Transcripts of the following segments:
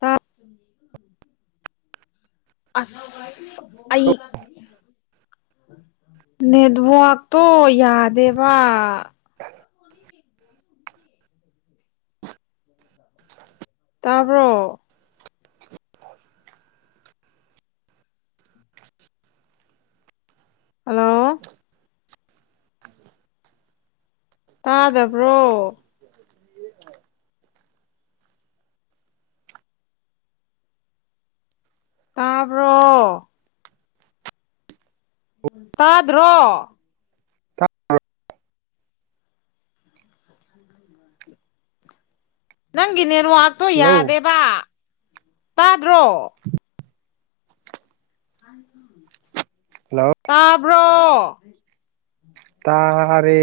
ꯇꯥ ꯑꯁ ꯑꯩ ꯅꯦꯠꯋꯥꯛꯛꯇꯣ ꯌꯥꯗꯦꯕ [unintelligible] [unintelligible] ꯇꯥꯕ꯭ꯔꯣ ꯍꯜꯂꯣ ꯇꯥꯗꯕ꯭ꯔꯣ ꯇꯥꯔꯕ ꯇꯥꯗ꯭ꯔꯣ [unintelligible] ꯅꯪꯒꯤ ꯅꯦꯠꯋꯥꯛꯇꯣ ꯍꯜꯂꯣ ꯌꯥꯗꯦꯕ ꯇꯥꯗ꯭ꯔꯣ ꯍꯜꯂꯣ ꯇꯥꯕ꯭ꯔꯣ ꯇꯥꯔꯦ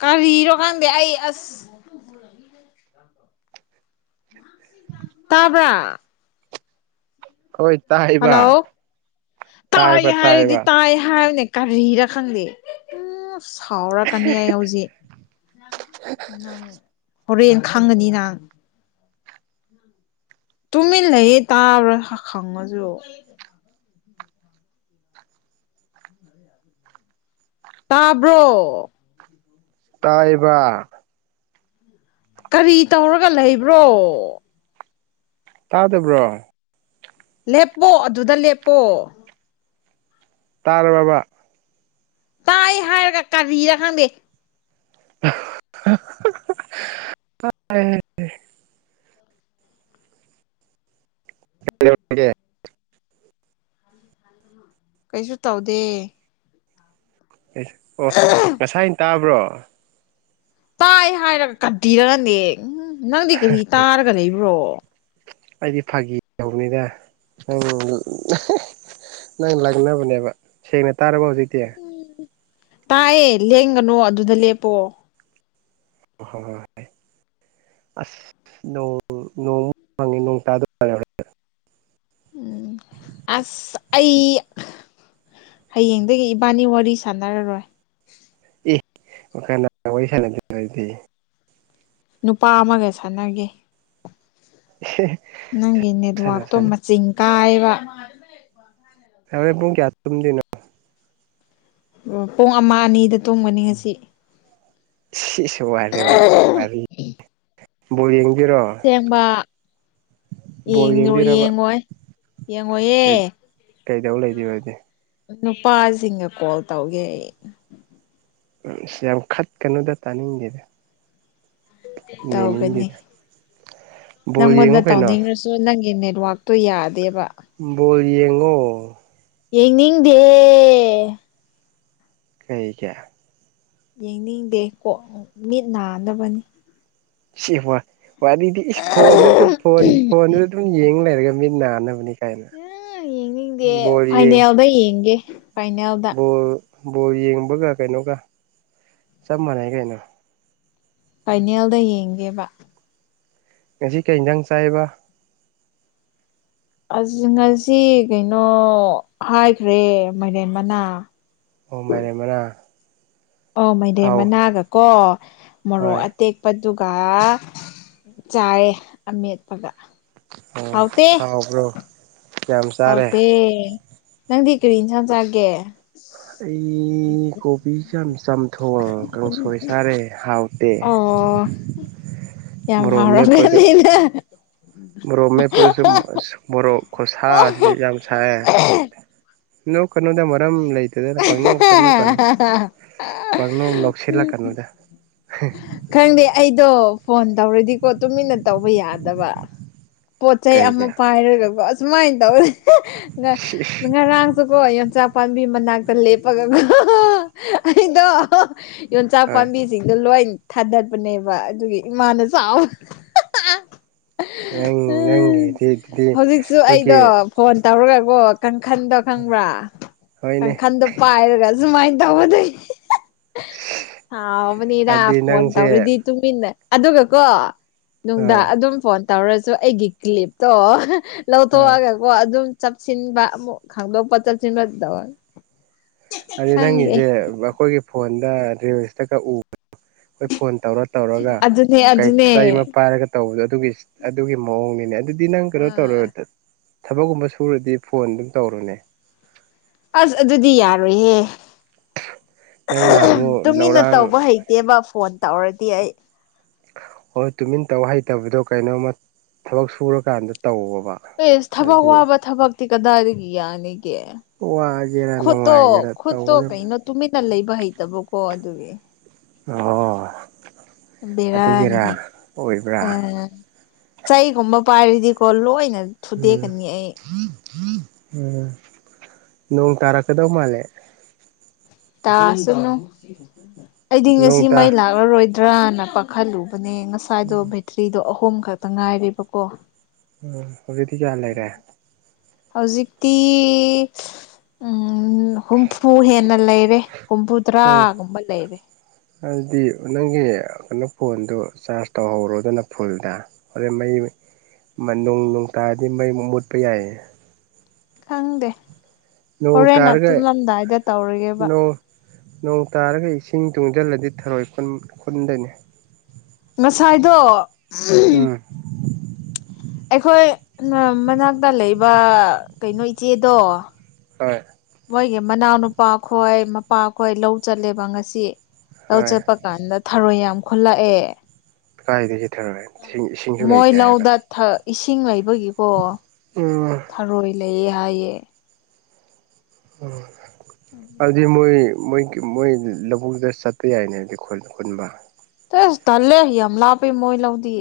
ꯀꯔꯤꯔꯣ ꯈꯪꯗꯦ ꯑꯩ ꯑꯁ ꯇꯥꯕ꯭ꯔꯣ ꯍꯣꯏ ꯍꯜꯂꯣ ꯇꯥꯏꯕ ꯇꯥꯏ ꯇꯥꯏꯕ ꯍꯥꯏꯔꯗꯤ ꯇꯥꯏꯕ ꯇꯥꯏ ꯍꯥꯏꯌꯨꯅꯦ ꯀꯔꯤꯔꯥ ꯈꯪꯗꯦ ꯎꯝ ꯁꯥꯎꯔꯛꯀꯅꯤ ꯑꯩ ꯍꯧꯖꯤꯛ ꯅꯪ ꯍꯣꯔꯦꯟ ꯈꯪꯒꯅꯤ ꯅꯪ ꯇꯨꯃꯤꯟ ꯂꯩꯌꯦ ꯇꯥꯔꯣꯏ ꯍꯪꯉꯁꯨ ꯇꯥꯕ꯭ꯔꯣ ꯎꯝ ꯇꯥꯌꯦꯕꯥ ꯀꯔꯤ ꯇꯧꯔꯒ ꯂꯩꯕ꯭ꯔꯣ ꯇꯥꯗꯕ꯭ꯔꯣ ꯂꯦꯞꯄꯣ ꯑꯗꯨꯗ ꯂꯦꯞꯄꯣ ꯇꯥꯔꯕꯕꯥ ꯇꯥꯏꯌꯦ ꯍꯥꯏꯔꯒ ꯀꯔꯤꯔꯥ ꯈꯪꯗꯦ ꯑ [unintelligible] ꯍꯂꯦ [unintelligible] ꯀꯩꯁꯨ ꯇꯧꯗꯦ ꯑꯦ ꯑꯣ ꯉꯁꯥꯏꯅ ꯇꯥꯕ꯭ꯔꯣ ꯇꯥꯏ ꯍꯥꯏꯔꯒ ꯀꯔꯤꯔꯥꯅꯦ ꯅꯪꯗꯤ ꯀꯔꯤ ꯇꯥꯔꯒ ꯂꯩꯕ꯭ꯔꯣ ꯑꯩꯗꯤ ꯐꯥꯒꯤ ꯇꯧꯕꯅꯤꯗ ꯅꯪ [unintelligible] ꯅꯪꯅ ꯂꯥꯛꯅꯕꯅꯦꯕ ꯁꯦꯡꯅ ꯇꯥꯔꯕꯣ ꯍꯧꯖꯤꯛꯇꯤ ꯇꯥꯏꯌꯦ ꯂꯦꯡꯒꯅꯣ ꯑꯗꯨꯗ ꯂꯦꯞꯄꯣ ꯍ ꯍꯣꯏ ꯍꯣꯏ ꯍꯣꯏ ꯑꯁ ꯅꯣꯡ ꯅꯣꯡꯃꯨꯛ ꯃꯪꯏ ꯅꯣꯡ ꯇꯥꯗꯧ ꯃꯥꯜꯂꯦ ꯎꯝ ꯑꯁ ꯑꯩ ꯍꯌꯦꯡꯗꯒꯤ ꯏꯕꯥꯟꯅꯤ ꯋꯥꯔꯤ ꯁꯥꯟꯅꯔꯔꯣꯏ ꯑꯦ ꯀꯅꯥ ꯋꯥꯔꯤ ꯁꯥꯟꯅꯗꯣꯏꯕ ꯑꯩꯗꯤ ꯅꯨꯄꯥ ꯑꯃꯒ ꯁꯥꯟꯅꯒꯦ ꯍ [unintelligible] ꯅꯪꯒꯤ ꯅꯦꯠꯋꯥꯛꯇꯣ ꯃꯆꯤꯡ ꯀꯥꯏꯌꯦꯕꯥ ꯍꯣꯔꯦꯟ ꯄꯨꯡ ꯀꯌꯥ ꯇꯨꯝꯗꯣꯏꯅꯣ ꯑꯣ ꯄꯨꯡ ꯑꯃ ꯑꯅꯤꯗ ꯇꯨꯝꯒꯅꯤ ꯉꯁꯤ ꯏꯁ [unintelligible] ꯋꯥꯔꯤ ꯕꯣꯜ ꯌꯦꯡꯗꯣꯏꯔꯣ ꯌꯦꯡꯕ ꯕꯣꯜ ꯌꯦꯡꯕꯤꯔꯕ ꯌꯦꯡꯉꯣꯏ ꯌꯦꯡꯉꯣꯏꯌꯦ ꯀꯩꯗꯧ ꯂꯩꯗꯣꯏꯕ ꯑꯗꯨꯗꯤ ꯅꯨꯄꯥꯁꯤꯡꯒ ꯀꯣꯜ ꯇꯧꯒꯦ ꯑꯩ ꯑꯁ ꯌꯥꯝ ꯈꯠꯀꯅꯨꯗ ꯇꯥꯅꯤꯡꯗꯦꯗ ꯇꯧꯒꯅꯤ ꯌꯦꯡꯅꯤꯡꯗꯦꯗ ꯕꯣꯜ ꯅꯪꯉꯣꯟꯗ ꯌꯦꯡꯉꯨ ꯀꯩꯅꯣ ꯇꯧꯅꯤꯡꯔꯁꯨ ꯑꯗꯣ ꯅꯪꯒꯤ ꯅꯦꯠꯋꯥꯛꯇꯣ ꯌꯥꯗꯦꯕ ꯕꯣꯜ ꯌꯦꯡꯉꯣ ꯌꯦꯡꯅꯤꯡꯗꯦ ꯀꯩꯒꯤ ꯌꯦꯡꯅꯤꯡꯗꯦ ꯀꯣ ꯃꯤꯠ ꯅꯥꯅꯕꯅꯤ ꯁꯤ ꯋꯥ ꯋꯥꯔꯤꯗꯤ ꯏꯁ ꯐꯣꯟꯗ ꯐꯣꯟ ꯐꯣꯟꯗꯨꯗ ꯑꯗꯨꯝ ꯌꯦꯡ ꯂꯩꯔꯒ ꯃꯤ ꯅꯥꯟꯅꯕꯅꯦ ꯑ ꯌꯦꯡꯅꯤꯡꯗꯦ ꯌꯦꯡ ꯐꯥꯏꯅꯦꯜꯗ ꯌꯦꯡꯒꯦ ꯐꯥꯏꯅꯦꯜ ꯕꯣꯜ ꯕꯣꯜ ꯌꯦꯡꯕꯒ ꯀꯩꯅꯣꯒ ꯆꯞ ꯃꯥꯟꯅꯩ ꯀꯩꯅꯣ ꯐꯥꯏꯅꯦꯜꯗ ꯌꯦꯡꯒꯦꯕꯥ ꯉꯁꯤ ꯀꯩꯊꯪ ꯆꯥꯏꯕ ꯑ ꯉꯁꯤ ꯀꯩꯅꯣ ꯍꯥꯏꯈ꯭ꯔꯦ ꯃꯥꯏꯔꯦꯝꯃꯅꯥ ꯑꯣ ꯃꯔꯦꯝ ꯃꯅꯥꯥ ꯑꯧ ꯃꯥꯏꯗꯦꯝ ꯃꯅꯥꯒꯀꯣ ꯃꯣꯔꯣꯛ ꯍꯣꯏ ꯑꯇꯦꯛ ꯄ ꯑꯗꯨꯒꯒ ꯆꯥꯏꯔꯦ ꯑꯃꯦꯠꯄꯒ ꯑꯣ ꯍꯥꯎꯇꯦ ꯍꯥꯎꯕ꯭ꯔꯣ ꯌꯥꯝ ꯆꯥꯔꯦ ꯍꯥꯎꯇꯦ ꯅꯪꯗꯤ ꯀꯔꯤ ꯏꯟꯁꯥꯡ ꯆꯥꯒꯦ ꯑꯩ ꯀꯣꯕꯤ ꯆꯝꯊꯣꯡ ꯀꯥꯡꯁꯣꯏ ꯆꯥꯔꯦ ꯍꯥꯎ ꯇꯦ ꯑꯣ ꯃꯣꯔꯣꯛ ꯃꯥꯠꯄꯗꯨ ꯌꯥ ꯃꯣꯔꯣꯛ ꯃꯦꯄꯗꯁꯨ ꯃꯣꯔꯣꯛ ꯈꯨꯁꯥꯁꯤꯗꯤ ꯌꯥꯝ ꯁꯥꯏ ꯅꯣꯛ ꯀꯅꯣꯗ ꯃꯔꯝ ꯂꯩꯇꯗꯅ ꯄꯪꯅ ꯉꯛꯇ ꯅ ꯀꯅꯨ ꯄꯅ ꯅꯛꯁꯂꯥ ꯀꯥꯟꯅꯗ ꯈꯪꯗꯦ ꯑꯩꯗꯣ ꯐꯣꯟ ꯇꯧꯔꯗꯤꯀꯣ ꯇꯨꯃꯤꯟꯅ ꯇꯧꯕ ꯌꯥꯗꯕ ꯄꯣꯠ ꯆꯩ ꯑꯃ ꯀꯩꯒꯤ ꯄꯥꯏꯔꯒꯀꯣ ꯑꯃꯥꯏꯅ ꯇꯧꯔꯦ ꯉꯔꯥꯡ ꯑꯗꯨꯒꯀꯣ ꯌꯟꯆꯥ ꯄꯥꯝꯕꯤ ꯃꯅꯥꯛꯇ ꯂꯦꯞꯄꯒ ꯑꯩꯗꯣ ꯏꯟ ꯍꯣꯏ ꯆꯄꯝꯝꯕ ꯁꯤꯡꯗꯣ ꯂꯣꯏ ꯊꯥꯗꯠꯄꯅꯦꯕ ꯑꯗꯨꯒꯤ ꯏꯃꯥꯅ ꯆꯥꯎ ꯅꯪ ꯅꯪꯒꯤꯗꯤ ꯑꯗꯨꯗꯤ ꯍꯧꯖꯤꯛꯁꯨ ꯑꯩꯈꯣꯏꯒꯤ ꯑꯩꯗꯣ ꯐꯣꯟ ꯇꯧꯔꯒꯕꯣ ꯀꯥꯡꯪꯈꯟꯗꯣ ꯈꯪꯕ꯭ꯔꯥ ꯍꯣꯏꯅꯦ ꯀꯥꯡꯈꯟꯗꯣ ꯄꯥꯏꯔꯒ ꯁꯨꯃꯥꯏꯅ ꯇꯧꯒꯗꯣꯏ ꯍꯥꯎꯕꯅꯤꯔ ꯑꯗꯨꯗꯤ ꯐꯣꯟ ꯅꯪꯁꯦ ꯇꯧꯔꯗꯤ ꯇꯨꯃꯤꯟꯅ ꯑꯗꯨꯒ ꯀꯣ ꯅꯨꯡꯗꯥ ꯍꯣꯏ ꯑꯗꯨꯝ ꯐꯣꯟ ꯇꯧꯔꯁꯨ ꯑꯩꯒꯤ ꯀ꯭ꯂꯤꯞꯇꯣ ꯍꯣꯏ ꯂꯧꯊꯣꯛꯑꯒ ꯑꯣ ꯑꯗꯨꯝ ꯆꯞꯁꯤꯟꯕ ꯑꯃꯨꯛ ꯈꯪꯗꯣꯛꯄ ꯆꯠꯁꯤꯟꯕꯗ ꯍꯥꯏꯗꯤ ꯅꯪꯒꯤꯁꯦ ꯑꯩꯈꯣꯏꯒꯤ ꯐꯣꯟꯗ ꯔꯤꯜꯁꯇꯒꯛ ꯎ ꯑꯩꯈꯣꯏ ꯐꯣꯟ ꯇꯧꯔ ꯇꯧꯔꯒ ꯑꯗꯨꯅꯦ ꯀ ꯑꯗꯨꯅꯦ ꯆꯩ ꯑꯃ ꯄꯥꯏꯔꯒ ꯇꯧꯕꯗꯣ ꯑꯗꯨꯒꯤ ꯑꯗꯨꯒꯤ ꯃꯑꯣꯡꯅꯤꯅꯦ ꯑꯗꯨꯗꯤ ꯅꯪ ꯀꯩꯅꯣ ꯑꯥ ꯇꯧꯔꯣꯏ ꯊꯕꯛꯀꯨꯝꯕ ꯁꯨꯔꯗꯤ ꯐꯣꯟ ꯑꯗꯨꯝ ꯇꯧꯔꯨꯅꯦ ꯑꯁ ꯑꯗꯨꯗꯤ ꯌꯥꯔꯣꯏꯍꯦ ꯅꯪꯅ ꯑꯃꯨꯛ ꯇꯨꯃꯤꯟꯅ ꯂꯧꯔꯥꯡ ꯇꯧꯕ ꯍꯩ ꯏ ꯇꯦꯕ ꯐꯣꯟ ꯇꯧꯔꯗꯤ ꯑꯩ ꯍꯣꯏ ꯇꯨꯃꯤꯟ ꯇꯕ ꯍꯩꯇꯕꯗꯣ ꯀꯩꯅꯣꯝꯃ ꯊꯕꯛ ꯁꯨꯔꯀꯥꯟꯗ ꯇꯧꯕ ꯑꯦꯁ ꯊꯕꯛ ꯋꯥꯕ ꯊꯕꯛꯇꯤ ꯀꯗꯥꯏꯗꯒꯤ ꯌꯥꯅꯤꯒꯦ ꯋꯥꯒꯦꯔꯥ ꯈꯨꯣꯠꯇꯣ ꯅꯨꯡꯉꯥꯏꯒꯦꯔꯥ ꯈꯨꯣꯠꯇꯣ ꯇꯧꯒꯗꯕꯅꯤ ꯀꯩꯅꯣ ꯇꯨꯃꯤꯠꯟꯅ ꯂꯩꯕ ꯍꯩꯇꯕꯀꯣ ꯑꯗꯨꯒꯤ ꯑ ꯕꯤꯔꯅꯤꯍꯦ ꯑꯣꯏꯕ꯭ꯔꯥ ꯆꯩꯒꯨꯝꯕ ꯄꯥꯏꯔꯤꯗꯤꯀꯣ ꯂꯣꯏꯅ ꯎꯝ ꯊꯨꯗꯦꯛꯀꯅꯤ ꯑꯩ ꯎꯝ ꯅꯣꯡ ꯇꯔꯀꯗꯣ ꯃꯥꯂꯦ ꯇꯥ ꯆꯨꯝꯅꯨ ꯑꯩꯗꯤ ꯅꯣꯡ ꯉꯁꯤ ꯇꯥ ꯃꯩ ꯂꯥꯛ ꯀꯛꯔꯔꯣꯏꯗ꯭ꯔꯅ ꯀꯥꯈꯠꯂꯨꯕꯅꯦ ꯉꯁꯥꯏꯗꯣ ꯕꯦꯇ꯭ꯔꯤꯗꯣ ꯑꯍꯨꯝ ꯈꯛꯇ ꯉꯥꯏꯔꯦꯕꯀꯣ ꯎꯝ ꯍꯧꯖꯤꯗꯤ ꯀ꯭ꯌꯥ ꯂꯩꯔꯦ ꯍꯧꯖꯤꯛꯇꯤ ꯎꯝ ꯍꯨꯝꯐꯨ ꯍꯦꯟꯅ ꯂꯩꯔꯦ ꯐꯣꯔ ꯍꯨꯝꯐꯨꯇꯔꯥꯒꯨꯝꯕ ꯂꯩꯔꯦ ꯑꯗꯨꯗꯤ ꯅꯪꯒꯤ ꯀꯩꯅꯣ ꯐꯣꯟꯗꯨ ꯆꯥꯔꯖ ꯇꯧꯍꯧꯔꯣꯗꯅ ꯐꯨꯜꯗ ꯍꯣꯔꯩ ꯃꯩ ꯅꯣꯡ ꯅꯣꯡ ꯇꯥꯔꯗꯤ ꯃꯩꯃꯨꯛ ꯃꯨꯠꯄ ꯌꯥꯏꯌꯦ ꯈꯪꯗꯦ ꯅꯣꯡ ꯍꯣꯔꯦꯟꯅ ꯇꯥꯔꯒ ꯇꯨꯝꯂꯝꯗꯥꯏꯗ ꯇꯧꯔꯤꯒꯦꯕ ꯅꯣꯡ ꯅꯣꯡ ꯇꯥꯔꯒ ꯏꯁꯤꯡ ꯇꯨꯡꯁꯤꯜꯂꯗꯤ ꯊꯔꯣꯏ ꯈꯨꯟꯗꯅꯤ ꯉꯁꯥꯏꯗꯣ ꯎꯝ ꯑꯩꯈꯣꯏ ꯃꯅꯥꯛꯇ ꯂꯩꯕ ꯀꯩꯅꯣ ꯏꯆꯦꯗꯣ ꯍꯣꯏ ꯃꯣꯏꯒꯤ ꯃꯅꯥꯎꯅꯨꯄꯥꯈꯣꯏ ꯃꯄꯥ ꯈꯣꯏ ꯂꯧ ꯆꯠꯂꯦꯕ ꯉꯁꯤ ꯂꯧ ꯍꯣꯏ ꯆꯠꯄ ꯀꯥꯟꯗ ꯊꯔꯣꯏ ꯌꯥꯝ ꯈꯨꯨꯂꯛꯑꯦ ꯀꯥꯏꯗꯒꯤ ꯊꯔꯣꯏ ꯏꯁꯤꯡ ꯏꯁꯤꯡꯁꯨ ꯃꯣꯏ ꯂꯩꯇꯦ ꯍꯥꯏꯔꯒ ꯂꯧꯗ ꯊ ꯏꯁꯤꯡ ꯂꯩꯕꯒꯤꯀꯣ ꯎꯝ ꯊꯔꯣꯏ ꯂꯩꯌꯦ ꯍꯥꯏꯌꯦ ꯑꯗꯤ ꯃꯣꯏ ꯃꯣꯏ ꯃꯣꯏ ꯂꯧꯕꯨꯛꯗ ꯆꯠꯄ ꯌꯥꯏꯅꯦ ꯑꯈꯣꯏ ꯈꯨꯟꯕ [unintelligible] ꯇꯂꯦ ꯌꯥꯝ ꯂꯥꯞꯄꯦ ꯃꯣꯏ ꯂꯧꯗꯤ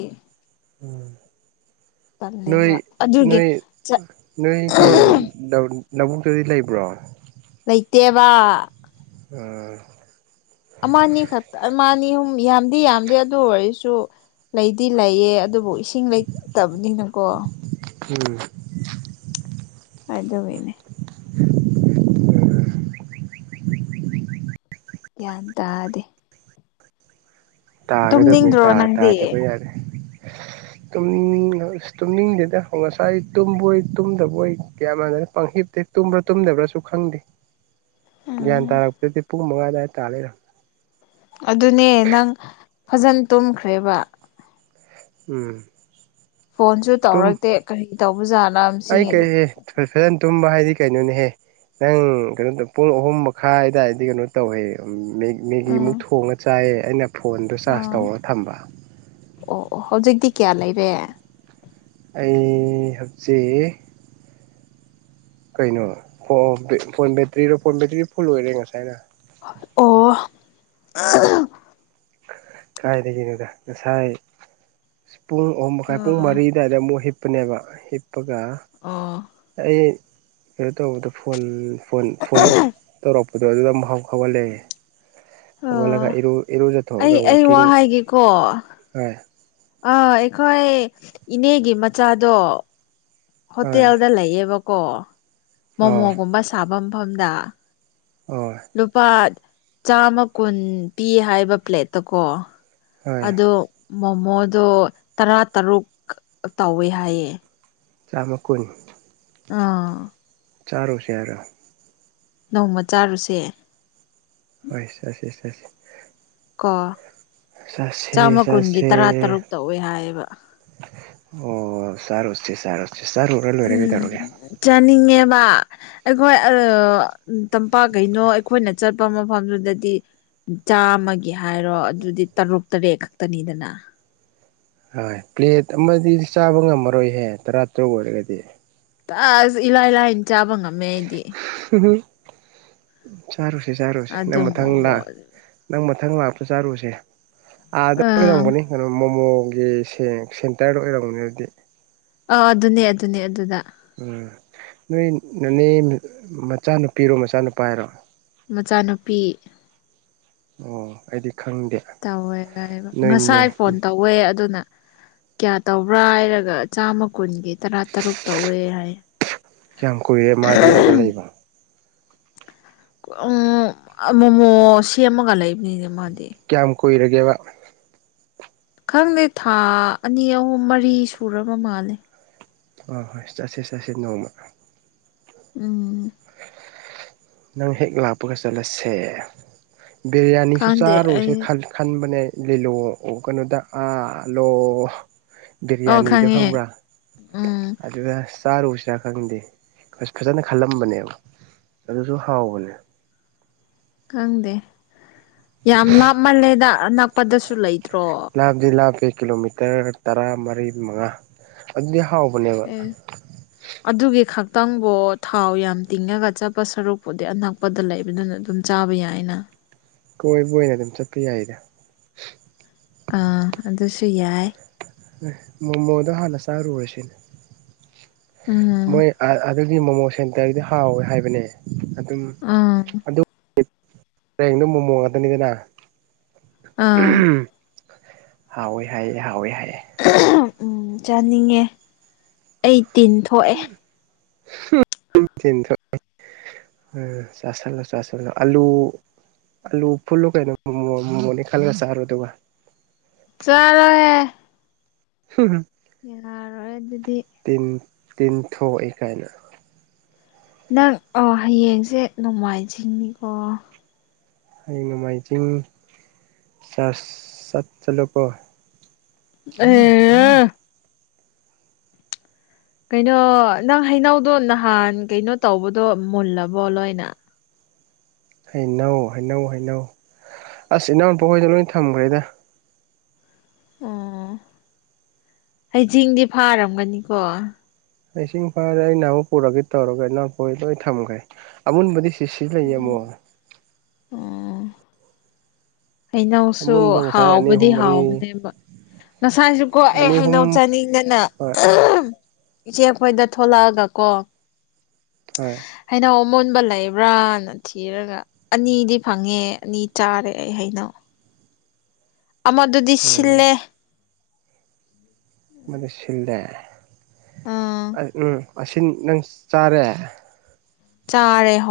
ꯅꯣꯏ ꯇꯜꯂꯦꯕ ꯑꯗꯨꯒꯤ ꯅꯣꯏ ꯅꯣꯏꯒꯤ [unintelligible] ꯂꯧꯕꯨꯛꯇꯗꯤ ꯂꯩꯕ꯭ꯔꯣ ꯂꯩꯇꯦꯕ [unintelligible] ꯑꯃ ꯑꯅꯤ ꯈꯛꯇ ꯑꯃ ꯑꯅꯤ ꯑꯍꯨꯝ ꯌꯥꯝꯗꯤ ꯌꯥꯝꯗꯦ ꯑꯗꯨ ꯑꯣꯏꯔꯁꯨ ꯂꯩꯗꯤ ꯂꯩꯌꯦ ꯑꯗꯨꯕꯨ ꯏꯁꯤꯡ ꯂꯩꯇꯕꯅꯤꯅꯀꯣ [unintelligible] ꯑꯗꯨꯒꯤꯅꯦ ꯒ꯭ꯌꯥꯟ ꯇꯥꯗꯦ ꯇꯥꯒꯗꯕꯅꯤ ꯇꯨꯝꯅꯤꯡꯗ꯭ꯔꯣ ꯇꯥ ꯅꯪꯗꯤ ꯇꯥꯗꯕ ꯌꯥꯗꯦ ꯇꯨꯝꯅꯤꯡ ꯑꯁ ꯇꯨꯝꯅꯤꯡꯗꯦꯗ ꯉꯁꯥꯏ ꯇꯨꯝꯕꯣꯏ ꯇꯨꯝꯗꯕꯣꯏ ꯒ꯭ꯌꯥ ꯃꯥꯟ ꯄꯪꯍꯤꯞꯇ ꯍꯤꯞ ꯇꯨꯝꯕ꯭ꯔꯥ ꯇꯨꯝꯗꯕ꯭ꯔꯥꯁꯨ ꯈꯪꯗꯦ ꯒ꯭ꯌꯥꯟ ꯎꯝ ꯇꯥꯔꯛꯄꯗꯗꯤ ꯄꯨꯡ ꯃꯉꯥ ꯑꯗꯥꯏ ꯇꯥ ꯂꯩꯔꯝ ꯑꯗꯨꯅꯦ ꯅꯪ ꯐꯖꯟ ꯇꯨꯝꯈ꯭ꯔꯦꯕ ꯎꯝ ꯐꯣꯟꯁꯨ ꯇꯨꯝ ꯇꯧꯔꯛꯇꯦ ꯀꯔꯤ ꯇꯧꯕ ꯖꯥꯠꯂ ꯃꯁꯤ ꯐꯖꯟ ꯇꯨꯝꯕ ꯍꯥꯏꯗꯤ ꯀꯩꯅꯣꯅꯦꯍꯦ ꯅꯪ ꯀꯩꯅꯣ ꯄꯨꯡ ꯑꯍꯨꯝ ꯃꯈꯥꯏ ꯗꯥꯏꯗ ꯀꯩꯅꯣ ꯇꯧꯋꯦ ꯃꯦ ꯃꯦꯒꯤꯃꯨꯛ ꯎꯝ ꯊꯣꯡꯉ ꯆꯥꯏꯑꯦ ꯑꯩꯅ ꯐꯣꯟꯗꯣ ꯆꯥꯔꯖ ꯎꯝ ꯇꯧꯔꯒ ꯊꯝꯕ ꯑꯣ ꯑꯣ ꯍꯧꯖꯤꯛꯇꯤ ꯀꯌꯥ ꯂꯩꯔꯦ ꯑꯩ ꯍꯧꯖꯤꯛ ꯀꯩꯅꯣ ꯑꯣ ꯑꯣ ꯐꯣꯟ ꯕꯦꯇ꯭ꯔꯤꯔꯣ ꯐꯣꯟ ꯕꯦꯇ꯭ꯔꯤꯗꯤ ꯐꯨꯜ ꯑꯣꯏꯔꯦ ꯉꯁꯥꯏꯅ ꯑꯣ [unintelligible] ꯀꯥꯏꯗꯒꯤꯅꯣꯗ ꯉꯁꯥꯏ ꯄꯨꯡ ꯑꯍꯨꯝ ꯃꯈꯥꯏ ꯄꯨꯡ ꯑꯣ ꯃꯔꯤ [unintelligible] ꯑꯃꯨꯛ ꯍꯤꯞꯄꯅꯦꯕ ꯍꯤꯞꯄꯒ ꯑꯣ ꯑꯩ ꯀꯩꯅꯣ ꯇꯧꯕꯗ ꯐꯣꯟ ꯐꯣꯟ ꯐꯣꯟꯃꯨꯛ ꯇꯧꯔꯛꯄꯗꯣ ꯑꯗꯨꯗ ꯑꯃꯨꯛ ꯍꯧ ꯍꯧꯒꯠꯂꯦ ꯑꯣ ꯍꯧꯒꯠꯂꯒ ꯏꯔꯨ ꯑꯩ ꯏꯔꯨꯖꯊꯣꯛꯑꯒ ꯑꯩ ꯋꯥ ꯋꯥꯛꯀꯤꯡ ꯍꯥꯏꯒꯦꯀꯣ ꯍꯣꯏ ꯑꯥ ꯑꯩꯈꯣꯏ ꯏꯅꯦꯒꯤ ꯃꯆꯥꯗꯣ ꯍꯣꯏ ꯍꯣꯇꯦꯜꯗ ꯂꯩꯌꯦꯕ ꯀꯣ ꯑꯧ ꯃꯣꯃꯣꯒꯨꯝꯕ ꯁꯥꯕ ꯃꯐꯝꯗ꯫ ꯑꯣꯢ꯫ ꯂꯨꯄꯥ ꯆꯥꯝꯃ ꯀꯨꯟ ꯄꯤꯌꯦ ꯍꯥꯏꯕ ꯄ꯭ꯂꯦꯠꯇ ꯀꯣ꯫ ꯍꯣꯏ ꯑꯗꯣ ꯃꯣꯃꯣꯗꯣ ꯇꯔꯥ ꯇꯔꯨꯛ ꯇꯧꯋꯦ ꯍꯥꯏꯌꯦ꯫ ꯆꯥꯝꯃ ꯀꯨꯟ꯫ ꯑꯥ꯫ ꯆꯥꯔꯨꯁꯦ ꯍꯥꯏꯔꯣ꯫ ꯅꯣꯡꯃ ꯆꯥꯔꯨꯁꯦ꯫ ꯍꯣꯢ ꯆꯠꯁꯦ ꯆꯠꯁꯦ꯫ ꯀꯣ ꯆꯥꯁꯦ ꯆꯥꯝꯃ ꯀꯨꯟꯒꯤ ꯆꯥꯁꯦ ꯇꯔꯥ ꯇꯔꯨꯛ ꯇꯩꯋꯦ ꯍꯥꯏꯌꯦꯕ꯫ ꯑꯣ ꯆꯔꯣꯁꯦ ꯆꯔꯣ ꯎꯝ ꯆꯥꯅꯤꯡꯉꯦꯕ꯫ ꯑꯩꯈꯣꯏ ꯑꯥ ꯇꯝꯄꯥꯛ ꯀꯩꯅꯣ ꯑꯩꯈꯣꯏꯅ ꯆꯠꯄ ꯃꯐꯝꯗꯨꯗꯗꯤ ꯆꯥꯃꯒꯤ ꯍꯥꯏꯔꯣ ꯑꯗꯨꯗꯤ ꯇꯔꯨꯛ ꯇꯔꯦꯠ ꯈꯛꯇꯅꯤꯗꯅ꯫ ꯍꯣꯏ ꯄ꯭ꯂꯦꯠ ꯑꯃꯗꯤ ꯆꯥꯕ ꯉꯝꯃꯔꯣꯏꯍꯦ ꯇꯔꯥ ꯇꯔꯨꯛ ꯑꯣꯏꯔꯒꯗꯤ꯫ ꯇꯁ ꯏꯂꯥꯏ ꯂꯥꯏꯅ ꯆꯥꯕ ꯉꯝꯃꯦ ꯑꯩꯗꯤ꯫ [unintelligible] ꯆꯔꯨꯁꯦ ꯆꯔꯨꯁꯦ ꯅꯪ ꯑꯗꯨ ꯃꯊꯪ ꯃꯣꯃꯣ ꯂꯥꯛ ꯅꯪ ꯃꯊꯪ ꯂꯥꯛꯄ ꯆꯥꯔꯨꯔꯁꯦ ꯑꯥꯗ [unintelligible] ꯑꯥ ꯔꯝꯕꯅꯤ꯫ ꯀꯩꯅꯣ ꯃꯣꯃꯣꯒꯤ ꯁꯦꯡ ꯁꯦꯟꯇꯔꯗ ꯑꯣꯏꯔꯝꯒꯅ ꯑꯗꯨꯗꯤ꯫ ꯑ ꯑꯗꯨꯅꯦ ꯑꯗꯨꯅꯦ ꯑꯗꯨꯗ꯫ ꯎꯝ ꯅꯣꯏ ꯅꯅꯦ ꯃꯆꯥꯅꯨꯄꯤꯔꯣ ꯃꯆꯥꯅꯨꯄꯥ ꯔꯣ꯫ ꯃꯆꯥꯅꯨꯄꯤ꯫ ꯑꯣ ꯑꯩꯗꯤ ꯈꯪꯗꯦ꯫ ꯇꯧꯋꯦ [unintelligible] ꯅꯣꯏꯅꯦ ꯉꯁꯥꯏ ꯐꯣꯟ ꯇꯧꯋꯦ ꯑꯗꯨꯅ ꯀꯌꯥ ꯇꯧꯕ꯭ꯔꯥ ꯍꯥꯏꯔꯒ ꯆꯥꯝꯃ ꯀꯨꯟꯒꯤ ꯇꯔꯥ ꯇꯔꯨꯛ ꯇꯧꯋꯦ ꯍꯥꯏ꯫ ꯀꯌꯥꯝ ꯀꯨꯏꯔꯦ ꯃꯥꯗꯤ ꯑꯥꯗ ꯂꯩꯕ꯫ ꯑꯪ ꯃꯣꯃꯣ ꯁꯦꯝꯃꯒ ꯂꯩꯕꯅꯤꯅꯦ ꯃꯥꯗꯤ꯫ ꯀꯌꯥꯝ ꯀꯨꯏꯔꯒꯦꯕ꯫ ꯈꯪꯗꯦ ꯊꯥ ꯑꯅꯤ ꯑꯍꯨꯝ ꯃꯔꯤ ꯁꯨꯔꯕ ꯃꯥꯜꯂꯦ꯫ ꯍꯣꯏ ꯍꯣꯏ ꯆꯠꯁꯦ ꯆꯠꯁꯦ ꯅꯣꯡꯃ꯫ ꯎꯝ꯫ ꯅꯪ ꯍꯦꯛ ꯂꯥꯛꯄꯒ ꯆꯠꯂꯁꯦ ꯕꯤꯔꯌꯥꯅꯤꯁꯨ ꯈꯪꯗꯦ ꯆꯥꯔꯨꯁꯦ ꯑꯩ ꯈꯜ ꯈꯟꯕꯅꯦ ꯂꯤꯂꯣ ꯀꯩꯅꯣꯗ ꯑꯥ ꯂꯣ ꯑꯣ ꯕꯤꯔꯌꯥꯅꯤꯗꯣ ꯈꯪꯉꯦ ꯈꯪꯕ꯭ꯔꯥ ꯎꯝ ꯑꯗꯨꯋ ꯆꯥꯔꯨꯁꯤꯔꯥ ꯈꯪꯗꯦ ꯐꯖꯅ ꯈꯜꯂꯝꯕꯅꯦꯕ꯫ ꯑꯗꯨꯁꯨ ꯍꯥꯎꯕꯅꯦ꯫ ꯈꯪꯗꯦ ꯌꯥꯝ ꯂꯥꯞꯃꯜꯂꯦꯗ ꯑꯅꯛꯄꯗꯁꯨ ꯂꯩꯇ꯭ꯔꯣ꯫ ꯂꯥꯕꯗꯤ ꯂꯥꯞꯄꯦ ꯀꯤꯂꯣꯃꯤꯇꯔ ꯇꯔꯥ ꯃꯔꯤ ꯃꯉꯥ ꯑꯗꯨꯗꯤ ꯍꯥꯎꯕꯅꯦꯕ꯫ ꯑꯦ [unintelligible] ꯑꯗꯨꯒꯤ ꯈꯛꯇꯪꯕꯨ ꯊꯥꯎ ꯌꯥꯝ ꯇꯤꯡꯉꯒ ꯆꯠꯄ ꯁꯔꯨꯛꯄꯨꯗꯤ ꯑꯅꯛꯄꯗ ꯂꯩꯕꯗꯨꯅ ꯗꯨꯝ ꯆꯥꯕ ꯌꯥꯏꯅ꯫ ꯀꯣꯏꯕ ꯑꯣꯏꯅ ꯗꯨꯝ ꯆꯠꯄ ꯌꯥꯏꯗ꯫ ꯑꯥ ꯑꯗꯨꯁꯨ ꯌꯥꯏ꯫ ꯃꯃꯣꯗꯣ ꯍꯥꯅ ꯆꯥꯔꯨꯔꯁꯦꯅꯦ ꯎꯝ ꯃꯣꯏ ꯑꯥ ꯑꯣꯜꯥꯗ ꯑꯗꯨꯗꯤ ꯃꯣꯃꯣ ꯁꯦꯟꯇꯔꯗꯤ ꯍꯥꯎꯋꯦ ꯍꯥꯏꯕꯅꯦ ꯑꯗꯨꯝ ꯑꯥ꯫ ꯍꯔꯦꯡꯗꯣ ꯃꯣꯃꯣ ꯉꯇꯅꯦꯗꯅ ꯑꯥ [unintelligible] ꯍꯥꯎꯋꯦ ꯍꯥꯏꯌꯦ ꯍꯥꯎꯋꯦ ꯍꯥꯏꯑꯦ꯫ ꯑꯍꯝ ꯆꯥꯅꯤꯡꯉꯦ ꯑꯩ ꯇꯤꯟ ꯊꯣꯛꯑꯦ꯫ [unintelligible] ꯎꯝ [unintelligible] ꯑꯂꯨ ꯑꯜꯂꯨ ꯐꯨꯜꯂꯨ ꯀꯩꯅꯣ ꯃꯣꯣꯅꯤ ꯈꯜꯂꯒ ꯁꯥꯔ ꯑꯗꯨꯒ [unintelligible] ꯍꯝ ꯍꯝ ꯌꯥꯔꯣꯏ ꯑꯗꯨꯗꯤ ꯇꯤꯟꯊꯣꯛꯑꯦ ꯀꯥꯏꯅ ꯅꯪ ꯑꯣ ꯍꯌꯦꯡꯁꯦ ꯅꯣꯡꯃꯥꯏꯖꯤꯡꯅꯤꯀꯣ ꯍꯌꯦ ꯅꯣꯡꯃꯥꯏꯖꯤꯡ ꯆꯔ ꯆꯠ ꯆꯠꯂꯣꯀꯣ ꯎꯝ ꯍꯥꯥ ꯀꯩꯅꯣ ꯅꯪ ꯍꯩꯅꯧꯗꯣ ꯅꯍꯥꯟ ꯀꯩꯅꯣ ꯇꯧꯕꯗꯣ ꯃꯨꯜꯂꯕꯣ ꯂꯣꯏꯅ ꯍꯩꯅꯧ ꯍꯩꯅꯧ ꯍꯩꯅꯧ ꯑꯁ ꯏꯅꯥꯎꯄꯣꯛꯣꯏꯗ ꯂꯣꯏ ꯊꯝꯈ꯭ꯔꯦꯗ ꯑꯣ ꯍꯩꯖꯤꯡꯗꯤ ꯐꯥꯔꯝꯒꯅꯤꯀꯣ ꯑꯩ ꯏꯁꯤꯡ ꯐꯥꯔꯦ ꯑꯩ ꯅ ꯑꯃꯨꯛ ꯄꯨꯔꯒꯦ ꯇꯧꯔꯒ ꯅꯪꯎꯄ ꯂꯣꯏ ꯊꯝꯒꯦ ꯑꯨꯟꯕꯗꯤ ꯁꯤ ꯁꯤ ꯂꯩꯌꯦ ꯑꯃꯣ ꯎꯝ ꯎꯝ ꯍꯩꯅꯧꯁꯨ ꯑꯃꯨꯟꯕ ꯉꯁꯥꯏ ꯑꯅꯤ ꯍꯥꯎꯕꯗꯤ ꯑꯍꯨꯝ ꯃꯔꯤ ꯍꯥꯎꯕꯅꯦꯕ ꯉꯁꯥꯏꯁꯨꯀꯣ ꯑꯩ ꯑꯅꯤ ꯑꯍꯨꯝ ꯍꯩꯅꯧ ꯆꯥꯅꯤꯡꯗꯅ ꯍꯣꯏ ꯏꯆꯦ ꯑꯈꯣꯏꯗ ꯊꯣꯛꯂꯛꯑꯒ ꯀꯣ ꯍꯣꯏ ꯍꯩꯅꯧ ꯑꯃꯨꯟꯕ ꯂꯩꯕ꯭ꯔꯥꯅ ꯊꯤꯔꯒ ꯑꯅꯤꯗꯤ ꯐꯪꯉꯦ ꯑꯅꯤ ꯆꯥꯔꯦ ꯑꯩ ꯍꯩꯅꯧ ꯑꯃꯗꯨꯗꯤ ꯎꯝ ꯁꯤꯜꯂꯦ ꯃꯗꯨ ꯁꯤꯜꯂꯦ ꯑꯥ ꯎꯝ ꯑꯁꯤꯟ ꯅꯪ ꯆꯥꯔꯦ ꯆꯥꯔꯦ ꯍꯣꯏ